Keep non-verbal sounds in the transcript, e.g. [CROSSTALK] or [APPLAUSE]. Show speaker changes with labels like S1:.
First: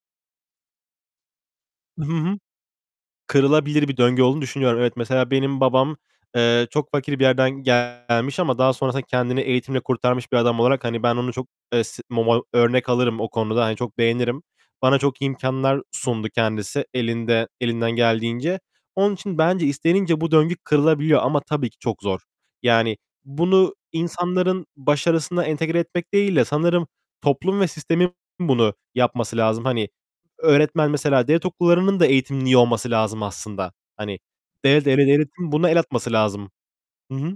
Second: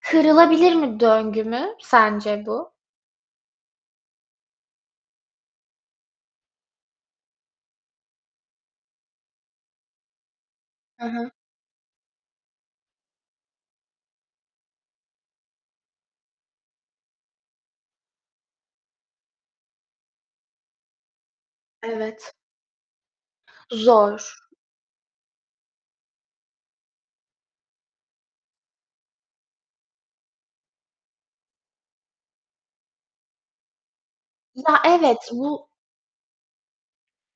S1: Kırılabilir mi, döngü mü
S2: I hı hı.
S1: sence bu?
S2: Kırılabilir bir döngü olduğunu düşünüyorum. Evet, mesela benim babam, eee, çok fakir bir yerden gelmiş ama daha sonrasında kendini eğitimle kurtarmış bir adam olarak, hani,
S1: Hı
S2: ben
S1: hı.
S2: onu çok, eee, s [UNINTELLIGIBLE] örnek alırım o konuda, hani, çok beğenirim. Bana çok imkânlar sundu kendisi elinde elinden geldiğince. Onun için bence istenince bu döngü kırılabiliyor ama tabii ki çok zor.
S1: Evet.
S2: Yani bunu
S1: Zor.
S2: insanların başarısına entegre etmek değil de sanırım toplum ve sistemin bunu yapması lazım. Hani öğretmen mesela Devlet okullarının da eğitimin iyi olması lazım aslında. Hani,
S1: Ya,
S2: de de
S1: evet.
S2: devletin
S1: Bu
S2: buna el atması lazım. Hı hı.